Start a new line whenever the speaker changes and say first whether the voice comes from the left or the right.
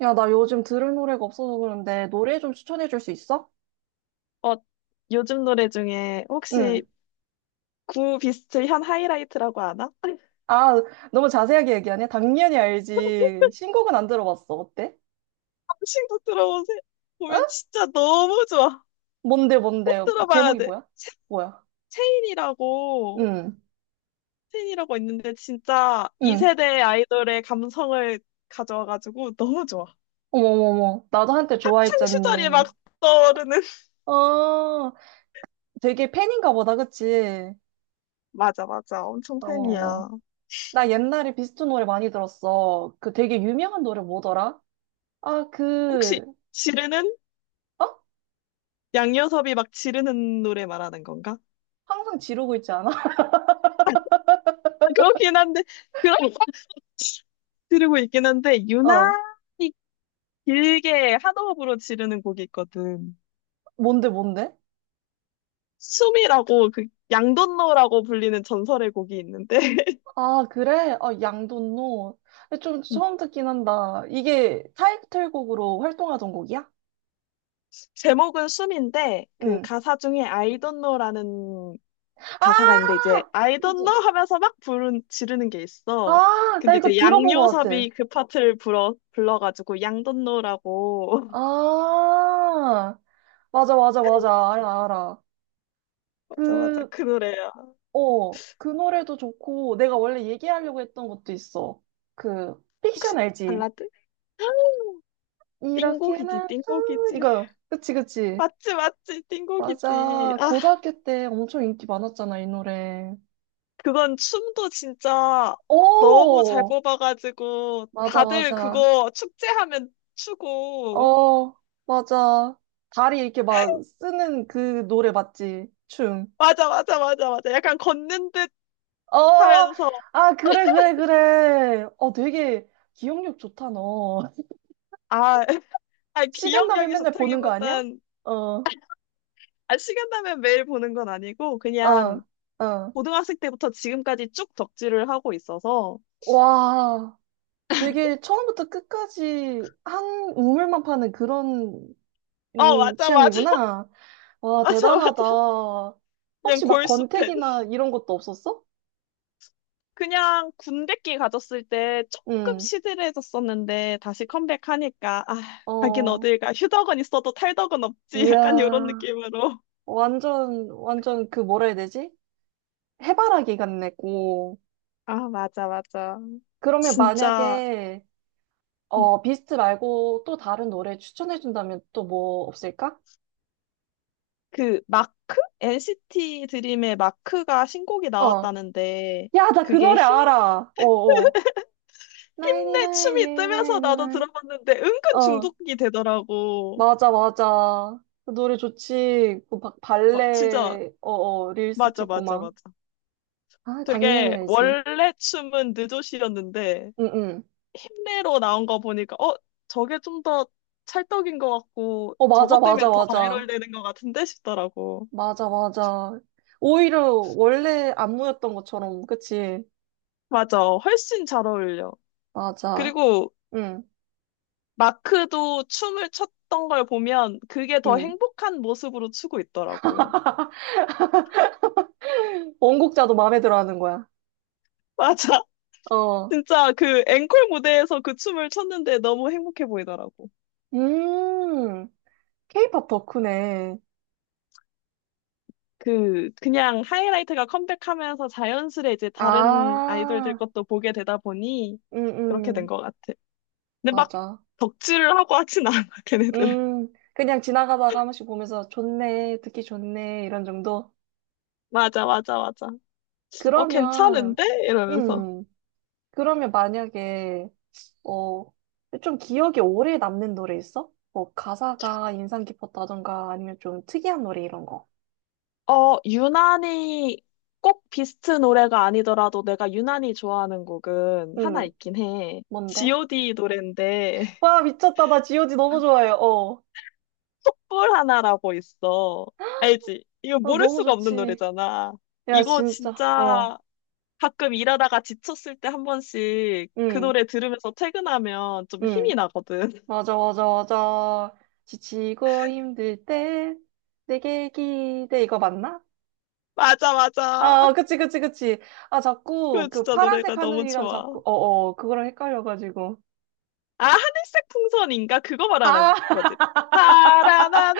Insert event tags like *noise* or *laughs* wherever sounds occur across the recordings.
right: 야, 나 요즘 들을 노래가 없어서 그런데 노래 좀 추천해 줄 수 있어?
left: 어, 요즘 노래 중에 혹시
right: 응.
left: 구비스트 현 하이라이트라고 아나? 아니,
right: 아, 너무 자세하게 얘기하네? 당연히 알지. 신곡은 안 들어봤어. 어때?
left: 한식도 들어보세요.
right: 응?
left: 보면 진짜 너무 좋아.
right: 뭔데, 뭔데?
left: 꼭 들어봐야
right: 제목이
left: 돼.
right: 뭐야? 뭐야?
left: 체인이라고,
right: 응,
left: 체인이라고 있는데 진짜
right: 응.
left: 2세대 아이돌의 감성을 가져와가지고 너무 좋아.
right: 어머머머. 나도 한때
left: 학창 시절이
right: 좋아했잖니.
left: 막 떠오르는. *laughs*
right: 어, 되게 팬인가 보다, 그치?
left: 맞아, 맞아. 엄청
right: 어머머.
left: 팬이야.
right: 나 옛날에 비스트 노래 많이 들었어. 그 되게 유명한 노래 뭐더라? 아, 그,
left: 혹시 지르는?
right: 어?
left: 양요섭이 막 지르는 노래 말하는 건가?
right: 항상 지르고 있지 않아?
left: 아, 그렇긴 한데, 그런 거 들고 있긴 한데,
right: *laughs*
left: 유난
right: 어.
left: 길게 한 호흡으로 지르는 곡이 있거든.
right: 뭔데, 뭔데?
left: 숨이라고 그 양돈노라고 불리는 전설의 곡이 있는데,
right: 아, 그래? 아, 양돈노. 근데 좀 처음
left: *laughs*
right: 듣긴 한다. 이게 타이틀곡으로 활동하던 곡이야?
left: 제목은 숨인데 그
right: 응.
left: 가사 중에 I don't know라는 가사가 있는데
right: 아!
left: 이제 I don't
right: 그지?
left: know 하면서 막 부른 지르는 게 있어.
right: 아, 나
left: 근데
right: 이거
left: 이제
right: 들어본 것 같아.
left: 양요섭이 그 파트를 불러 불러가지고 양돈 노라고.
right: 아, 맞아, 맞아, 맞아. 알아, 알아.
left: *laughs* 맞아, 맞아,
right: 그,
left: 그 노래야.
right: 어, 그 노래도 좋고, 내가 원래 얘기하려고 했던 것도 있어. 그,
left: 혹시
right: 픽션 알지?
left: 발라드? 아, 띵곡이지,
right: 이렇게는,
left: 띵곡이지,
right: 이거. 그치, 그치.
left: 맞지 맞지 띵곡이지.
right: 맞아.
left: 아,
right: 고등학교 때 엄청 인기 많았잖아, 이 노래.
left: 그건 춤도 진짜 너무 잘
right: 오!
left: 뽑아가지고
right: 맞아,
left: 다들
right: 맞아.
left: 그거 축제하면 추고.
right: 어, 맞아. 다리 이렇게 막 쓰는 그 노래 맞지? 춤.
left: 맞아, 맞아, 맞아, 맞아, 약간 걷는 듯
right: 어,
left: 하면서.
right: 아, 그래, 그래, 그래. 어, 되게 기억력 좋다, 너. *laughs*
left: 아, *laughs* 아,
right: 시간 나면
left: 기억력이
right: 맨날 보는 거 아니야?
left: 좋다기보단
right: 어,
left: 아, 시간 나면 매일 보는 건 아니고
right: 어,
left: 그냥
right: 어.
left: 고등학생 때부터 지금까지 쭉 덕질을 하고 있어서.
right: 와, 되게 처음부터 끝까지 한 우물만 파는 그런
left: 어, 맞아, 맞아. *laughs*
right: 취향이구나. 와,
left: 맞아, 맞아,
right: 대단하다.
left: 그냥
right: 혹시 막
left: 골수 팬.
right: 권태기나 이런 것도 없었어?
left: 그냥 군대끼 가졌을 때 조금
right: 응.
left: 시들해졌었는데 다시 컴백하니까, 아, 가긴
right: 어,
left: 어딜 가. 휴덕은 있어도 탈덕은 없지. *laughs* 약간 이런
right: 이야,
left: 느낌으로.
right: 완전, 완전 그 뭐라 해야 되지? 해바라기 같네고.
left: 아, 맞아, 맞아.
right: 그러면
left: 진짜.
right: 만약에,
left: 음,
right: 어, 비스트 말고 또 다른 노래 추천해준다면 또 뭐 없을까?
left: 그 마크? NCT 드림의 마크가 신곡이
right: 어.
left: 나왔다는데,
right: 야, 나 그
left: 그게
right: 노래 알아. 어, 어. 나이니 나
left: 힘내
right: 9
left: 춤이
right: 예,
left: 뜨면서
right: 나이니 나
left: 나도
right: 9
left: 들어봤는데 은근
right: 어,
left: 중독이 되더라고.
right: 맞아, 맞아. 그 노래 좋지. 그
left: 와, 진짜.
right: 발레, 어, 어, 릴스
left: 맞아,
right: 찍고
left: 맞아,
right: 막.
left: 맞아.
right: 아, 당연히
left: 되게
right: 알지.
left: 원래 춤은 느조시였는데
right: 응, 응.
left: 힘내로 나온 거 보니까 저게 좀 더 찰떡인 것 같고
right: 어, 맞아,
left: 저것 때문에
right: 맞아,
left: 더 바이럴
right: 맞아.
left: 되는 것 같은데 싶더라고.
right: 맞아, 맞아. 오히려 원래 안무였던 것처럼, 그치?
left: 맞아. 훨씬 잘 어울려.
right: 맞아.
left: 그리고
right: 응,
left: 마크도 춤을 췄던 걸 보면 그게 더
right: 응.
left: 행복한 모습으로 추고 있더라고.
right: 원곡자도 마음에 들어 하는 거야.
left: 맞아. *laughs*
right: 어.
left: 진짜 그 앵콜 무대에서 그 춤을 췄는데 너무 행복해 보이더라고.
right: 음, 케이팝 덕후네.
left: 그냥 하이라이트가 컴백하면서 자연스레 이제 다른 아이돌들
right: 아,
left: 것도 보게 되다 보니
right: 응,
left: 그렇게 된
right: 응.
left: 것 같아. 근데 막
right: 맞아.
left: 덕질을 하고 하진 않아, *laughs* 걔네들. *laughs*
right: 그냥 지나가다가 한 번씩 보면서 좋네, 듣기 좋네, 이런 정도?
left: 맞아, 맞아, 맞아. 어,
right: 그러면,
left: 괜찮은데? 이러면서.
right: 음, 그러면 만약에, 어, 좀 기억에 오래 남는 노래 있어? 뭐 가사가 인상 깊었다던가 아니면 좀 특이한 노래 이런 거.
left: 어, 유난히 꼭 비스트 노래가 아니더라도 내가 유난히 좋아하는 곡은 하나
right: 응,
left: 있긴 해.
right: 뭔데?
left: G.O.D 노래인데, *laughs*
right: 와, 미쳤다. 나 지오지 너무 좋아해요. 어.
left: 촛불 하나라고 있어. 알지? 이거
right: 아,
left: 모를
right: 너무
left: 수가 없는
right: 좋지.
left: 노래잖아.
right: 야,
left: 이거
right: 진짜.
left: 진짜,
right: 어.
left: 가끔 일하다가 지쳤을 때 한 번씩 그
right: 응,
left: 노래 들으면서 퇴근하면 좀
right: 응.
left: 힘이 나거든. *laughs*
right: 맞아, 맞아, 맞아. 지치고 힘들 때 내게 기대. 이거 맞나?
left: 맞아,
right: 아, 어,
left: 맞아.
right: 그치, 그치, 그치. 아, 자꾸
left: 그
right: 그
left: 진짜
right: 파란색
left: 노래가 너무
right: 하늘이랑
left: 좋아.
right: 자꾸, 어, 어, 그거랑 헷갈려가지고.
left: 아, 하늘색 풍선인가? 그거
right: 아,
left: 말하는 거지.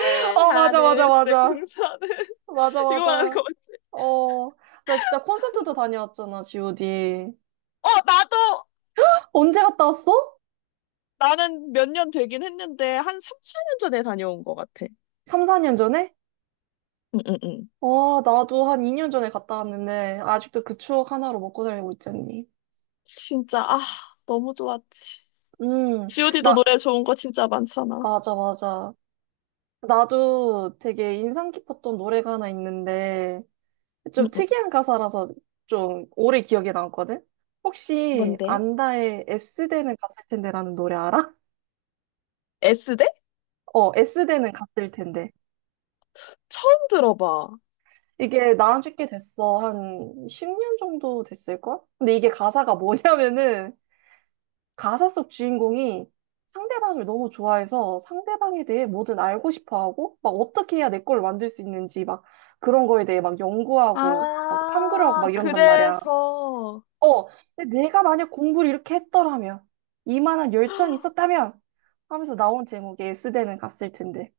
right: *laughs* 어, 맞아, 맞아,
left: 하늘색
right: 맞아.
left: 풍선은. *laughs*
right: 맞아,
left: 이거 말하는
right: 맞아.
left: 거 맞지?
right: 어, 나 진짜 콘서트도 다녀왔잖아, GOD.
left: 어, 나도,
right: 언제 갔다 왔어?
left: 나는 몇 년 되긴 했는데, 한 3, 4년 전에 다녀온 것 같아.
right: 3, 4년 전에?
left: 응, 응, 응.
right: 와 나도 한 2년 전에 갔다 왔는데, 아직도 그 추억 하나로 먹고 살고 있잖니.
left: 진짜, 아, 너무 좋았지.
right: 음,
left: GOD도
right: 나,
left: 노래 좋은 거 진짜 많잖아.
right: 맞아, 맞아. 나도 되게 인상 깊었던 노래가 하나 있는데,
left: 응,
right: 좀
left: 응.
right: 특이한 가사라서 좀 오래 기억에 남거든? 혹시
left: 뭔데?
right: 안다의 S대는 갔을 텐데라는 노래 알아?
left: S대?
right: 어, S대는 갔을 텐데.
left: 처음 들어봐.
right: 이게 나온 지 꽤 됐어. 한 10년 정도 됐을걸? 근데 이게 가사가 뭐냐면은 가사 속 주인공이 상대방을 너무 좋아해서 상대방에 대해 뭐든 알고 싶어 하고 막 어떻게 해야 내 걸 만들 수 있는지 막 그런 거에 대해 막 연구하고 막 탐구를 하고
left: 아,
right: 막 이런단 말이야.
left: 그래서.
right: 어, 근데 내가 만약 공부를 이렇게 했더라면 이만한 열정이 있었다면 하면서 나온 제목에 S대는 갔을 텐데.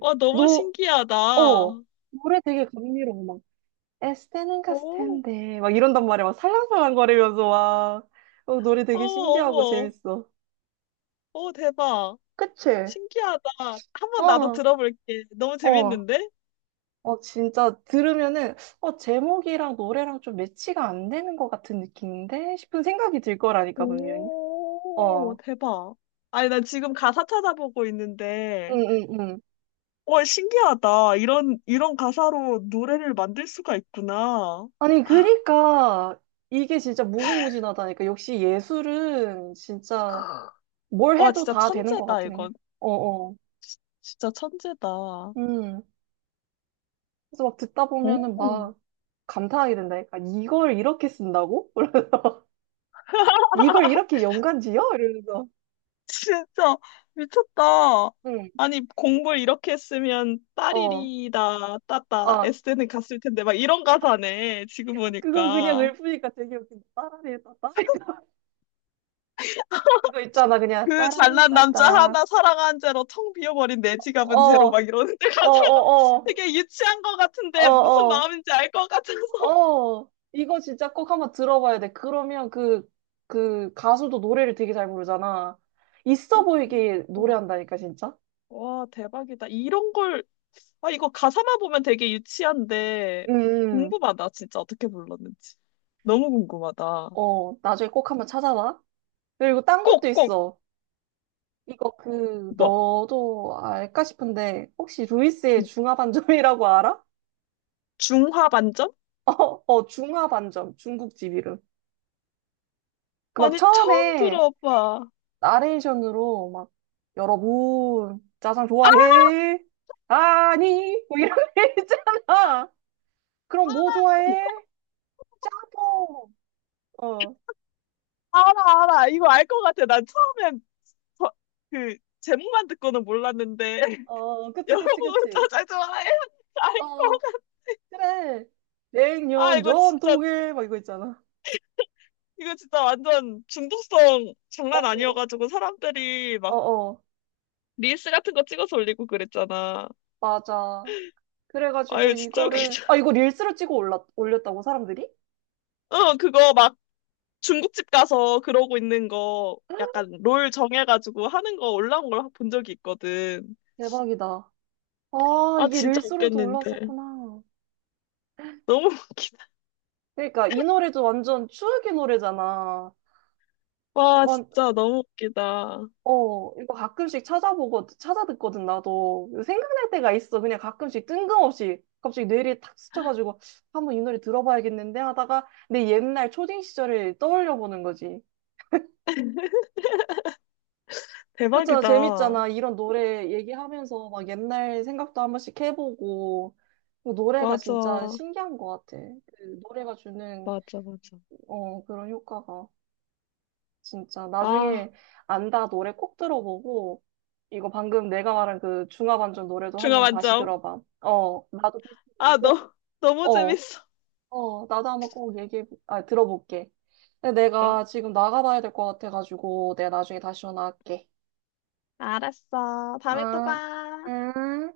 left: 와, 너무
right: 너, 어,
left: 신기하다.
right: 노래 되게 감미로워. 에스테는 갔을
left: 오.
right: 텐데 막 이런단 말이야 막 살랑살랑 거리면서 와 어, 노래 되게
left: 어머,
right: 신기하고
left: 어머.
right: 재밌어
left: 오, 대박.
right: 그치?
left: 신기하다. 한번 나도
right: 어어어
left: 들어볼게. 너무
right: 어,
left: 재밌는데?
right: 어, 진짜 들으면은 어 제목이랑 노래랑 좀 매치가 안 되는 것 같은 느낌인데 싶은 생각이 들 거라니까 분명히
left: 오,
right: 어
left: 대박. 아니, 나 지금 가사 찾아보고 있는데,
right: 응응응
left: 와, 신기하다. 이런, 이런 가사로 노래를 만들 수가 있구나.
right: 아니 그니까 이게 진짜 무궁무진하다니까 역시 예술은 진짜 뭘
left: 와,
right: 해도
left: 진짜
right: 다 되는 것
left: 천재다,
right: 같아 그냥
left: 이건.
right: 어어
left: 진짜 천재다.
right: 그래서 막 듣다 보면은
left: 오.
right: 막 감탄하게 된다니까. 이걸 이렇게 쓴다고? *laughs* 이걸 이렇게 연관 지어? 이러면서.
left: 진짜 미쳤다.
right: 응,
left: 아니, 공부를 이렇게 했으면
right: 어.
left: 딸이리다 따따 에
right: 아,
left: 스는 갔을 텐데 막 이런 가사네 지금
right: 그거 그냥
left: 보니까.
right: 읊으니까 되게 웃긴다. 따라리따따. *laughs* 그거 있잖아, 그냥
left: 그 잘난 남자 하나
right: 따라리따따.
left: 사랑한 죄로 텅 비어버린 내
right: 어,
left: 지갑은 죄로 막
right: 어,
left: 이러는데, *laughs* 가사가
right: 어, 어,
left: 되게 유치한 것 같은데 무슨
right: 어,
left: 마음인지 알 것 같아서.
right: 어, 어. 이거 진짜 꼭 한번 들어봐야 돼. 그러면 그, 그 가수도 노래를 되게 잘 부르잖아. 있어 보이게
left: *laughs* 와,
right: 노래한다니까, 진짜.
left: 와 대박이다 이런 걸. 아, 이거 가사만 보면 되게 유치한데
right: 음,
left: 궁금하다 진짜 어떻게 불렀는지. 너무 궁금하다.
right: 어, 나중에 꼭 한번 찾아봐. 그리고 딴 것도
left: 꼭꼭.
right: 있어. 이거 그,
left: 뭐,
right: 너도 알까 싶은데, 혹시 루이스의 중화반점이라고 알아?
left: 중화 반점?
right: *laughs* 어, 어, 중화반점. 중국집 이름. 그 막
left: 아니, 처음
right: 처음에
left: 들어봐.
right: 나레이션으로 막, 여러분, 짜장 좋아해? 아니, 뭐 이런 *laughs* 게 있잖아. 그럼 뭐 좋아해? 짬뽕. 어,
left: 알아, 알아. 이거 알 것 같아. 난 처음엔 저- 그 제목만 듣고는 몰랐는데. *laughs*
right: 어, 그치, 그치,
left: 여러분
right: 그치.
left: 저잘 좋아해요.
right: 어,
left: 알것 같아.
right: 그래.
left: 아,
right: 냉면
left: 이거 진짜
right: 전통에, 막 이거 있잖아.
left: 이거 진짜 완전 중독성
right: 어,
left: 장난 아니어가지고 사람들이
right: 어,
left: 막
right: 어,
left: 릴스 같은 거 찍어서 올리고 그랬잖아.
right: 맞아.
left: 아,
right: 그래가지고
left: 이거 진짜
right: 이거를,
left: 웃기죠.
right: 아, 이거 릴스로 찍어 올렸다고, 사람들이?
left: *laughs* 그거 막 중국집 가서 그러고 있는 거 약간 롤 정해가지고 하는 거 올라온 걸 본 적이 있거든.
right: 대박이다. 아,
left: 아,
right: 이게
left: 진짜
right: 릴스로도
left: 웃겼는데.
right: 올랐었구나.
left: 너무 *laughs* 웃기다.
right: 그러니까 이 노래도 완전 추억의 노래잖아.
left: 와,
right: 완,
left: 진짜 너무 웃기다.
right: 어, 이거 가끔씩 찾아보고, 찾아듣거든, 나도. 생각날 때가 있어. 그냥 가끔씩 뜬금없이. 갑자기 뇌리에 탁 스쳐가지고, 한번 이 노래 들어봐야겠는데 하다가 내 옛날 초딩 시절을 떠올려 보는 거지. 그렇잖아.
left: 대박이다.
right: 재밌잖아. 이런 노래 얘기하면서 막 옛날 생각도 한 번씩 해보고. 그 노래가 진짜
left: 맞아.
right: 신기한 것 같아. 그 노래가 주는,
left: 맞아, 맞아.
right: 어, 그런 효과가. 진짜.
left: 아,
right: 나중에 안다 노래 꼭 들어보고, 이거 방금 내가 말한 그 중화반전 노래도
left: 중화
right: 한번 다시
left: 만점.
right: 들어봐. 어, 나도 비슷한 노래
left: 아,
right: 꼭,
left: 너무
right: 어,
left: 재밌어.
right: 어, 나도 한번 꼭 얘기해, 아, 들어볼게. 근데
left: 응,
right: 내가 지금 나가봐야 될 것 같아가지고, 내가 나중에 다시 전화할게.
left: 알았어. 다음에 또
right: 아,
left: 봐.
right: 응.